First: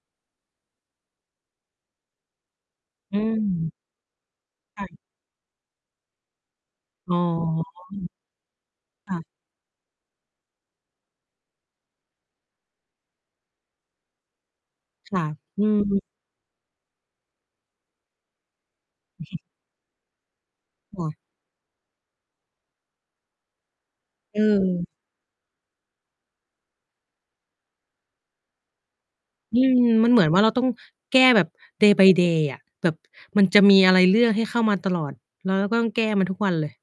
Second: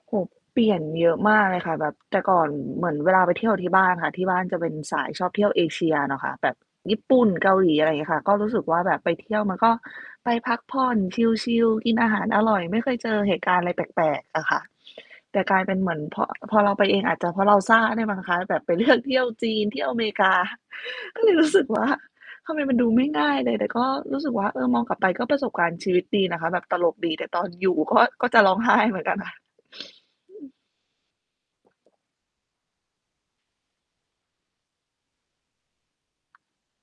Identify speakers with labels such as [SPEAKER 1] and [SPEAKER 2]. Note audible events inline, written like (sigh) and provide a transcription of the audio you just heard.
[SPEAKER 1] โอ้โฮ เปลี่ยนเยอะมากเลยค่ะ แบบ แต่ก่อนเหมือนเว
[SPEAKER 2] อื
[SPEAKER 1] ลาไปเที่ยวกับที
[SPEAKER 2] ม
[SPEAKER 1] ่บ้านอะค่ะ ที่บ้านจะเป็น
[SPEAKER 2] ค่
[SPEAKER 1] ส
[SPEAKER 2] ะ
[SPEAKER 1] ายชอบเที่ยวเอเชียนะคะ แบบญี่
[SPEAKER 2] อ๋
[SPEAKER 1] ป
[SPEAKER 2] อ
[SPEAKER 1] ุ่น เกาหลี อะไรอย่างเงี้ยค่ะ ก็รู้สึกว่าแบบไ
[SPEAKER 2] ค
[SPEAKER 1] ป
[SPEAKER 2] ่ะ
[SPEAKER 1] เที่ยว มันก็ไปพักผ่อนชิล ๆ กินอาหารอร่อย ไม่เคยเจอเหตุการณ์อะไรแปลก ๆ อะค่ะ
[SPEAKER 2] ค่ะ
[SPEAKER 1] แต่กลา
[SPEAKER 2] อื
[SPEAKER 1] ยเป็นเหมือน
[SPEAKER 2] ม
[SPEAKER 1] พอ พอเราไปเอง อาจจะเพราะเราซ่าด้วยมั้งคะ แบบไป เลือก เที่ยว
[SPEAKER 2] (chuckles)
[SPEAKER 1] จีน เที่ยวอเมริ กา
[SPEAKER 2] ค่ะ
[SPEAKER 1] ก็เลยรู้สึกว่า ทำไมมันดูไม่ง่ายเลย แต่ก็รู้สึกว่า เออ มอ
[SPEAKER 2] เอ
[SPEAKER 1] ง
[SPEAKER 2] อ
[SPEAKER 1] กลับไป ก็ประสบการณ์ชีวิตดีนะคะ แบบตลกดี แต่ตอนอยู่ ก็ ก็จะร้องไห้เหมือนกันค่ะ (sniffs)
[SPEAKER 2] อืม มันเหมือน
[SPEAKER 1] อ
[SPEAKER 2] ว
[SPEAKER 1] ื
[SPEAKER 2] ่าเรา
[SPEAKER 1] ม
[SPEAKER 2] ต้องแก้แบบ day by day อะ แบบมันจะมีอะไรเรื่อให้เข้ามาตลอด แล้วเราก็ต้องแก้มันทุกวันเลย